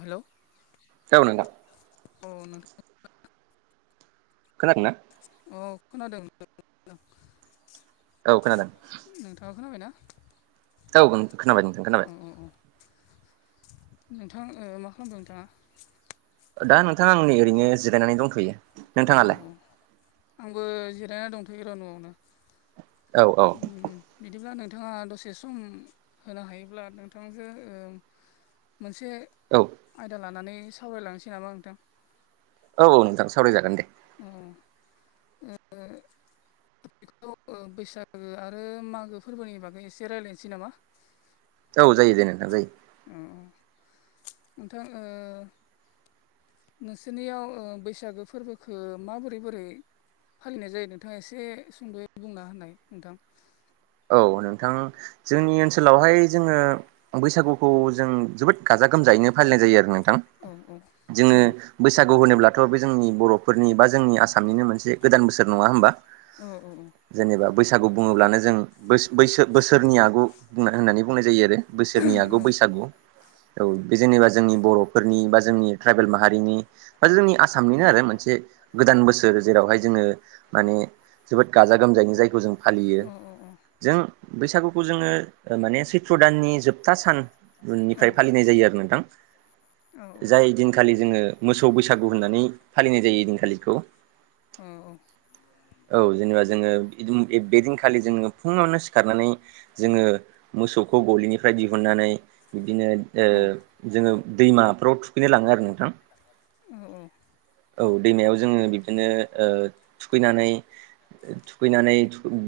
Hello औ नोंथां अ नों खोनादों ना औ खोनादों औ खोनादों नोंथाङा खोनाबायना औ ओ खोनाबाय खोनाबाय औ औ औ नोंथां ओ मा खालामदों नोंथाङा दा नोंथाङा आं नै ओरैनो जिरायनानै दंथ'यो औ नोंथाङालाय औ आंबो जिरायना दंथयो र नआवनो औ औ ओम बिदिब्ला नोंथाङा दसे सम होनो हायोब्ला नोंथांजो ओ मोनसे औ आयदा लानानै सावरायलांनोसै नामा नोंथां औ औ नोंथां सावरायजागोन दे अ ओ बेखौ बैसाग ओ‌ आरो मागो फोरबोनि बागै एसे रायज्लायनोसै नामा औ जायो जे नोंथां जायो अ अ नोंथां ओ नोंसोरनियाव ओ बैसागो फोरबोखौ माबोरै बोरै फालिनाय जायो नोंथाङा एसे सुंद'यै बुंना होननाय नोंथां औ नोंथां जोंनि ओनसोलावहाय जोङो बैसागुखौ जों जोबोद गाजा गोमजायैनो फालिनाय जायो आरो नोंथां उम जोङो औ बैसागु होनोब्लाथ' बे जोंनि बर'फोरनि बा जोंनि आसामनिनो मोनसे गोदान बोसोर नङा होमबा औ औ औ जेनेबा बैसागु बुङोब्लानो जों बैस बैसो बोसोरनि आगु होननानै बुंनाय जायो आरो बोसोरनि आगु बैसागु। औ बे जेनेबा जोंनि बर'फोरनि बा जोंनि ट्राइबेल माहारि रिनि बाजोंनि औ आसामनिनो जोंनि आरो मोनसे गोदान बोसोर जेरावहाय जोङो माने। जोबोद गाजा गोमजायैनो जायखौ जों फालियो जों बैसागुखौ जोङो माने सैथ्र' दाननि जोब था औ साननिफ्राय फालिनाय जायो आरो नोंथां जाय दिनखालि जोङो मोसौ बैसागु होननानै फालिनाय जायो दिनखालिखौ। औ जेनेबा जोङो इदिन बेदिनखालि जोङो। फुङावनो सिखारनानै जोङो मोसौखौ गलिनिफ्राय दिहुननानै। बिदिनो ओ सान औ फालिनाय जायो औ जोङो दैमाफ्राव थुखैनो लाङो आरो नोंथां। औ औ औ दैमायाव जोङो बिबदिनो ओ थुखैनानै थुखैनानै।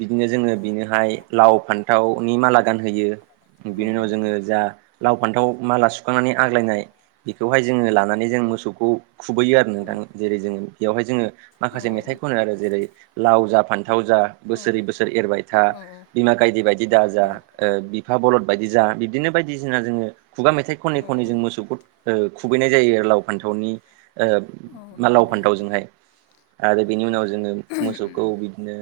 बिदिनो जोङो बिनोहाय लाव औ फान्थावनि माला गानहोयो बिनि औ उनाव औ जोङो जा लाव फान्थाव माला सुखांनानै आग्लायनाय बेखौहाय जोङो लानानै जों औ मोसौखौ खुबैयो आरो नोंथां जेरै जोङो बेयावहाय जोङो माखासे मेथाइ खनो आरो जेरै लाव जा फान्थाव जा बोसोरै बोसोर एरबाय था। बिमा गायदि बायदि दा जा औ ओ बिफा बलद बायदि जा बिब्दिनो बायदिसिना जोङो। खुगा मेथाइ खनै खनै औ औ जों मोसौखौत ओ खुबैनाय जायो आरो लाव फान्थावनि ओ औ मा नंगौ लाव दे औ फान्थावजोंहाय आरो बेनि उनाव जोङो मोसौखौ बिदिनो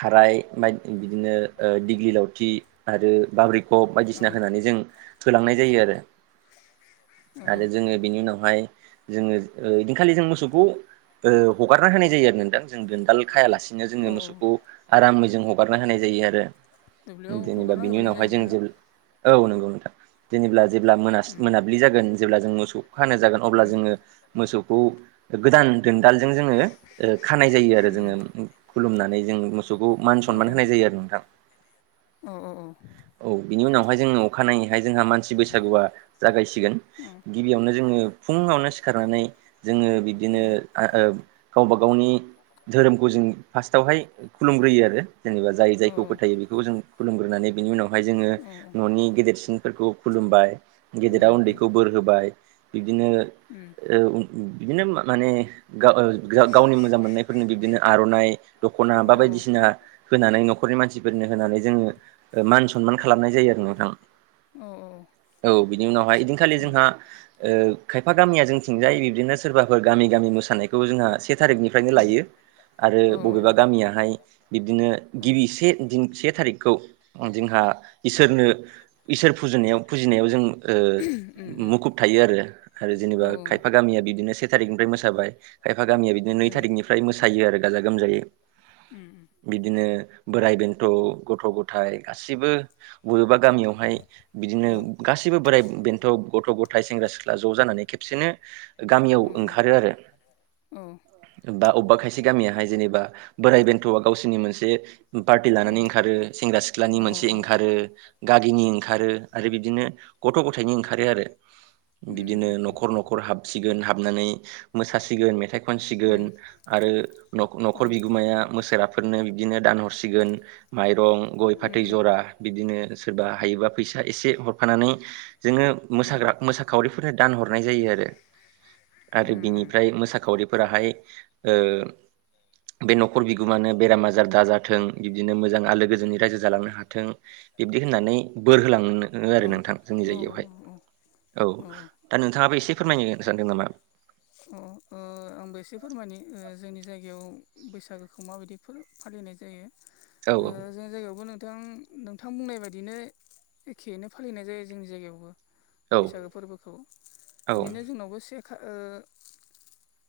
थाराय बायद बिदिनो ओ डिग्रि लावथि आरो बाब्रिखब औ बायदिसिना होनानै जों होलांनाय जायो आरो। औ आरो जोङो बेनि उनावहाय जोङो ओ इदिनोखालि जों मोसौ खौ ओ हगारना होनाय जायो आरो नोंथां जों दोनदाल खायालासिनो जोङो औ मोसौखौ। आरामै जों हगारना होनाय जायो आरो दुब्लियाव जेनेबा हगारना बिनि होबोनाय उनावहाय जों जायोना जे औ नंगौ नोंथां जेनेब्ला जेब्ला मोन उम मोनाब्लि जागोन जेब्ला जों मोसौ खानो जागोन अब्ला उम जोङो मोसौखौ गोदान दोनदालजों जोङो ओ खानाय जायो आरो उम जोङो खुलुमनानै जों मोसौखौ मान सनमान होनाय जायो आरो नोंथां। अ अ अ। औ बिनि उनावहाय जोंङो अखानायैहाय जोंहा मानसि बैसागुआ जागायसिगोन। गिबियावनो जोङो फुङावनो सिखारनानै जोङो बि बिदिनो आ ओ गावबा गावनि धोरोमखौ जों फार्स्टावहाय खुलुमग्रोयो आरो जेनेबा जाय औ जायखौ औ फोथायो बेखौ जों खुलुमग्रोनानै बिनि उनावहाय जोङो। औ न'नि गेदेरसिनफोरखौ खुलुमबाय गेदेरा उम उन्दैखौ बोर होबाय बिब्दिनो उम ओ उम बिदिनो मा माने गाओ गावनि मोजां मोननायफोरनि बिब्दिनो आर'नाइ दख'ना औ बा बायदिसिना। होनानै न'खरनि मानसिफोरनो होनानै जोङो ओ मान सनमान खालामनाय जायो आरो नोंथां। औ उम औ औ औ बिनि उनावहाय उम इदिनखालि उम औ उम औ जोंहा ओ खायफा गामिया जोंथिंजाय बिबदिनो सोरबा फोर गामि गामि मोसानायखौ जोंहा से थारिखनिफ्रायनो लायो आरो बबेबा गामियाहाय बिब्दिनो गिबि से दिन से थारिखखौ जोंहा औ इसोरनो इसोर फुजिनायाव फुजिनायाव जों ओ उम औ उम मुखुब थायो आरो आरो जेनेबा खायफा गामिया बिदिनो सेट- थारिखनिफ्राय मोसाबाय खायफा गामिया बिदिनो नै थारिखनिफ्राय मोसायो आरो गाजा गोमजायै उम उम। बिदिनो बोराइ बेन्थ' गथ' गथाइ गासिबो। बबेबा गामियावहाय बिदिनो गासैबो बोराइ बेन्थ' गथ' गथाय सेंग्रा सिख्ला ज' जानानै खेबसेनो गामियाव ओंखारो आरो - - बा अबेबा खायसे गामियाहाय जेनेबा बोराइ बेन्थ'आ गावसिनि मोनसे पार्टि लानानै ओंखारो सेंग्रा सिख्लानि मोनसे ओंखारो गागिनि ओंखारो आरो बिदिनो गथ' गथायाइनि ओंखारो आरो बिदिनो न'खर न'खर हाबसिगोन हाबनानै मोसासिगोन मेथाइ खनसिगोन आरो न'खर बिगोमाया मोसोराफोरनो बिदिनो दानहरसिगोन माइरं गय फाथै जरा बिदिनो सोरबा हायोबा फैसा एसे हरफानानै जोङो औ उम मोसाग्रा मोसाखावरिफोरनो दानहरनाय जायो आरो। आरो उम बिनिफ्राय मोसाखावरिफोराहाय ओह बे न'खर बिगोमानो बेराम आजार दाजाथों बिबदिनो मोजां आलो गोजोननि रायजो जालांनो हाथों। बिब्दि होननानै बोर होलांओ औ आरो नोंथां जोंनि जायगायावहाय औ दा नोंथाङाबो एसे फोरमायनो सानदों नामा? अ ओह आंबो एसे फोरमायनि ओह जोंनि जायगायाव बैसागोखौ माबायदि फो फालिनाय जायो औ ओह जोंनि जायगायावबो नोंथां नोंथां बुंनाय बायदिनो एखेयोनो फालिनाय जायो जोंनि जायगायावबो औ बैसागो फोरबोखौ औ बिदिनो जोंनावबो से खा ओह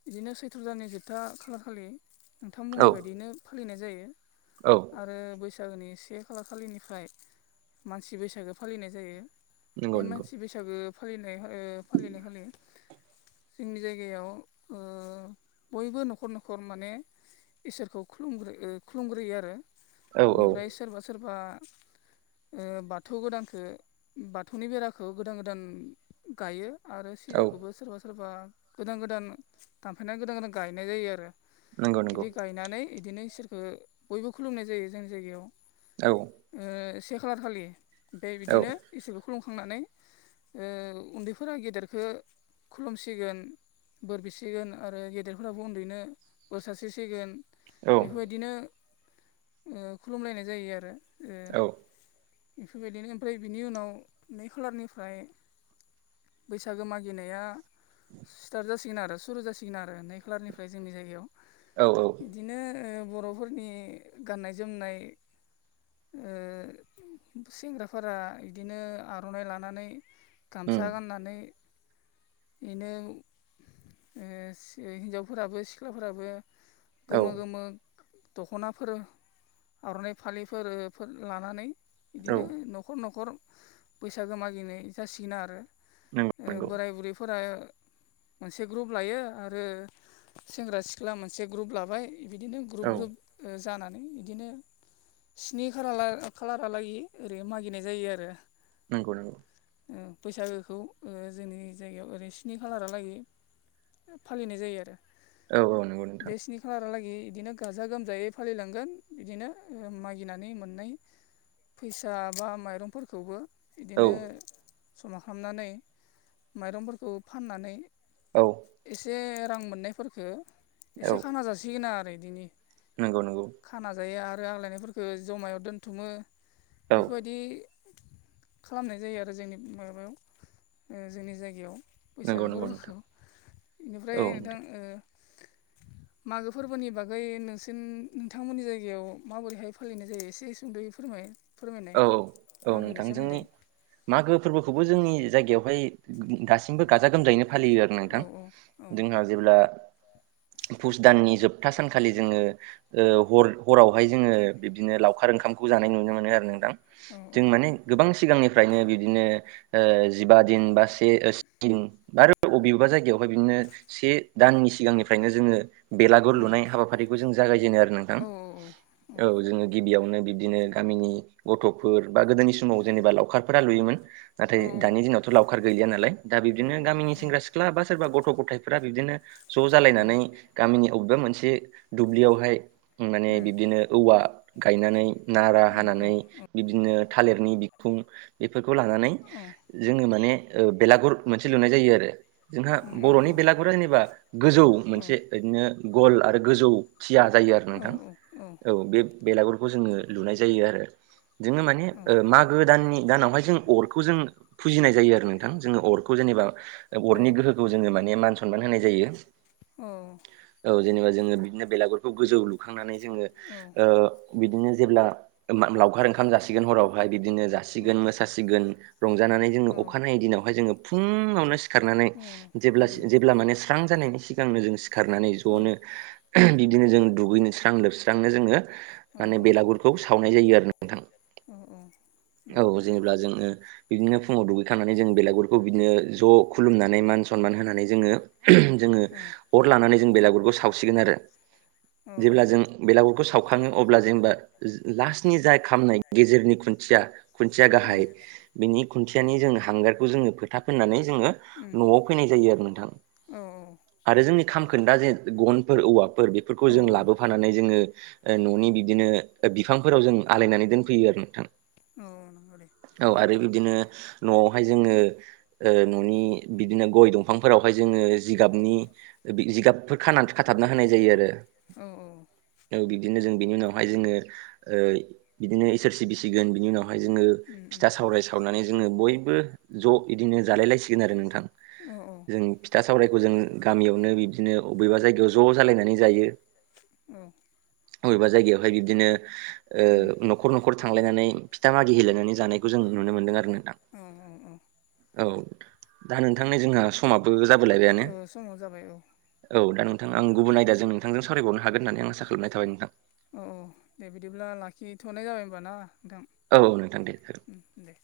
बिदिनो सैथ्र'दाननि जोबथा खालखालि नोंथां औ बुंनाय बायदियैनो फालिनाय जायो औ आरो बैसागोनि से खालार खालिनिफ्राय मानसि बैसागो फालिनाय जायो बे नंगौ नंगौ मानसि बैसागो फालिनाय ओह फालिनाय खालि जोंनि जायगायाव ओह बयबो न'खर न'खर माने इसोरखौ खलुम खुलुमग्रोयो आरो औ औ बेनिफ्राय सोरबा सोरबा ओह बाथौ गोदानखो बाथौनि बेराखौ गोदान गोदान गायो आरो औ सिजौखौबो सोरबा सोरबा गोदान गोदान दानफायना गोदान गोदान गायनाय जायो आरो नंगौ नंगौ बिदि गायनानै इदिनो इसोरखौ बयबो खुलुमनाय जायो जों जायगायाव औ ओह से खालार खालि ओमफ्राय औ बिदिनो इसोरखौ खुलुमखांनानै ओह उन्दैफोरा गेदेरखो खुलुमसिगोन बोर बिसि सिगोन आरो गेदेरफोराबो उन्दैनो बोसोर सार्सि सिगोन औ बेफोरबादिनो ओह खुलुमलायनाय जायो आरो ओह औ बेफोरबादिनो ओमफ्राय बिनि उनाव नै खालारनिफ्राय बैसागो मागिनाया स्टार्ट जासिगोन आरो सुरु जासिगोन आरो नै खालारनिफ्राय जोंनि जायगायाव औ औ बिदिनो बर'फोरनि गाननाय जोमनाय ओह सेंग्राफोरा इदिनो आर'नाइ लानानै उम गामसा गाननानै इनो ओह हिनजावफोराबो सिख्लाफोराबो औ गोमो गोमो दख'नाफोर आर'नाइ फालिफोरो लानानै औ बिदिनो न'खर न'खर बैसागो मागिनाय जासिगोन आरो नंगौ नंगौ बोराय बुरैफोरा मोनसे ग्रुप लायो आरो सेंग्रा सिख्ला मोनसे ग्रुप लाबाय बिदिनो ग्रुप औ ग्रुप जानानै इदिनो स्नि खाला खालारहालागै ओरै मागिनाय जायो आरो नंगौ नंगौ बैसागोखौ जोंनि जायगायाव ओरै स्नि खालारा लागै फालिनाय जायो आरो औ - औ नंगौ नोंथां। खालारालागै बिदिनो गाजा-गोमजायै फालिलांगोन बिदिनो मागिनानै मोननाय, फैसा बा, माइरंफोरखौबो औ बिदिनो समा खालामनानै माइरंफोरखौ फाननानै, औ एसे रां मोननायफोरखो, एसे खाना जासिगोना आरो एदिनो नंगौ-नंगौ। खाना जायो। आरो आग्लायनायफोरखो जमायाव दोनथुमो। औ बेफोरबायदि, खालामनाय जायो। आरो जोंनि माबायाव ओ जोंनि जायगायाव नंगौ बैसागो नंगौ फोरबोखौ। नोंथां बेनिफ्राय नोंथां ओ मागो फोरबोनि बागै नोंसि नोंथांमोननि जायगायाव माबोरैहाय फालिनाय जायो? एसे सुंदै फोराय - फोरमायनाय औ औ नोंथां मागोनि जोंनि सोमोन्दै। मागो फोरबोखौबो जोंनि जायगायावहाय, दासिमबो गाजा-गोमजायैनो फालियो आरो औ नोंथां। औ औ जोंहा जेब्ला, फुस दाननि जोबथा सानखालि जोङो ओ हर हरावहाय जोङो बिबदिनो लावखार ओंखामखौ जानाय नुनो मोनो। आरो नों- औ जों औ माने गोबां सिगांनिफ्रायनो बिदिनो, ओ जिबा दिन बा से बा आरो बबेेबा जायगायावहाय बिदिनो, से दाननि सिगांनिफ्रायनो जोङो, बेलागुर उम लुनाय हाबाफारिखौ जों जागायजेनो आरो नोंथां। औ औ जोङो गिबियावनो बिब्दिनो गामिनि गथ'फोर बा गोदोनि समाव जेनेबा लावखार -फोर लुयोमोन। नाथाय औ दानि दिनावथ' लावखार गैलिया नालाय दा औ बिबदिनो लावखार गैला गामिनि औ सेंग्रा-सिख्ला, सिख्ला बा, सोरबा गथ' गथायफोरा बिदिनो ज' जालायनानै, उम गामिनि अबेबा मोनसे दुब्लियावहाय, ओम माने उम बिबदिनो औवा गायनानै, नारा औ हानानै, बिदिनो थालिरनि बिखुं एफोरखौ लानानै, औ जोङो माने ओ बेलागुर मोनसे लुनाय जायो। आरो जोंहा उम औ बर'नि औ बेलागुरा जेनेबा, गोजौ औ मोनसे ओदिनो गल आरो गोजौ, थिया जायो आरो औ नोंथां। औ बे बेलागुरखौ जोङो लुनाय जायो आरो। जोङो माने मा' गो दाननि दानावहाय जों अरखौ जों फुजिनाय जायो आरो। नोंथां जोङो अरखौ जेनेबा, ओ अरनि गोहोखौ जोङो माने, मान - सनमान होनाय जायो। औ, औ जेनेबा जोङो बिदिनो बेलागुरखौ गोजौ लुखांनानै जोङोओ औ बिदिनो जेब्ला लावखार ओंखाम जासिगोन हरावहाय बिदिनो जा- अ -सिगोन, मोसिगोन रंजानानै जोङो अखानायै दिनावहाय जोङो फुङावनो, सिखारनानै अ उम जेब्ला-जेब्ला माने स्रां जानायनि सिगांनो जों सिखारनानै अ ज'नो बिबदिनो जों दुगैनोस्रां लोबस्रांनो जोङो, अ माने बेलागुरखौ सावनाय जायो आरो। नोंथां अ, औ औ जेनेबा जोङो बिदिनो फुङाव दुगैखांनानै जों बेलागुरखौ, बिदिनो ज' खुलुमनानै मान सनमान होनानै जोङो, जोङो अर लानानै जों बेलागुरखौ सावसिगोन आरो। जेब्ला जों बेलागुरखौ सावखाङो अब्ला जेनेबा, लास्टनि जाय खामनाय गेजेरनि खुन- खुन्थिया-खुन्थिया गाहाय बिनि खुन्थियानि जों हांगारखौ जोङो फोथा फुनानै जोङो, न'आव फैनाय जायो आरो नोंथां। आरो जोंनि खामखोन्दा जे गनफोर, औवाफोर बेफोरखौ औ जों लाबोफा- फानानै जोङो ओ न'नि बिदिनो बिफांफोराव जों आलायनानै दोनफैयो आरो नोंथां। औ नंगौ दे। औ उम आरो बिबदिनो न'आवहाय जोङो, ओ न'नि बिदिनो गय दंफांफोरावहाय जोङो, जिगाबनि-जिगाबफोर खानानै खाथाबना होनाय जायो आरो। औ औ बिबदिनो जों बिनि उनावहाय जोङो बिदिनो इसोर सि बिसिगोन बिनि उनाव बेहाय जोङो उम उम फिथा सावराय सावनानै जोङो बयबो ज' बिदिनो जालाय लायसिगोन आरो नोंथां। अ, अ जों फिथा सावरायखौ जों गामियावनो बिबदिनो बबेबा जायगायाव ज' जालायनानै जायो। औ अबेबा जायगायावहाय बिब्दिनो न'खर न'खर थांलायनानै फिथा मागि हेलायनानै जानायखौ जों नुनो मोनदों आरो न दा औ औ औ दा नोंथांनि जोंहा समाबो जाबलायबायानो ओ समाव जाबाय औ औ दा नोंथां आं गुबुन आयदाजों नोंथांजों सावरायबावनो हागोन होननानै आसा खालामनाय थाबाय नोंथां। औ औ दे बिदिब्ला लाखिथ'नाय जाबाय होनबा ना नोंथां। औ नोंथां दे दे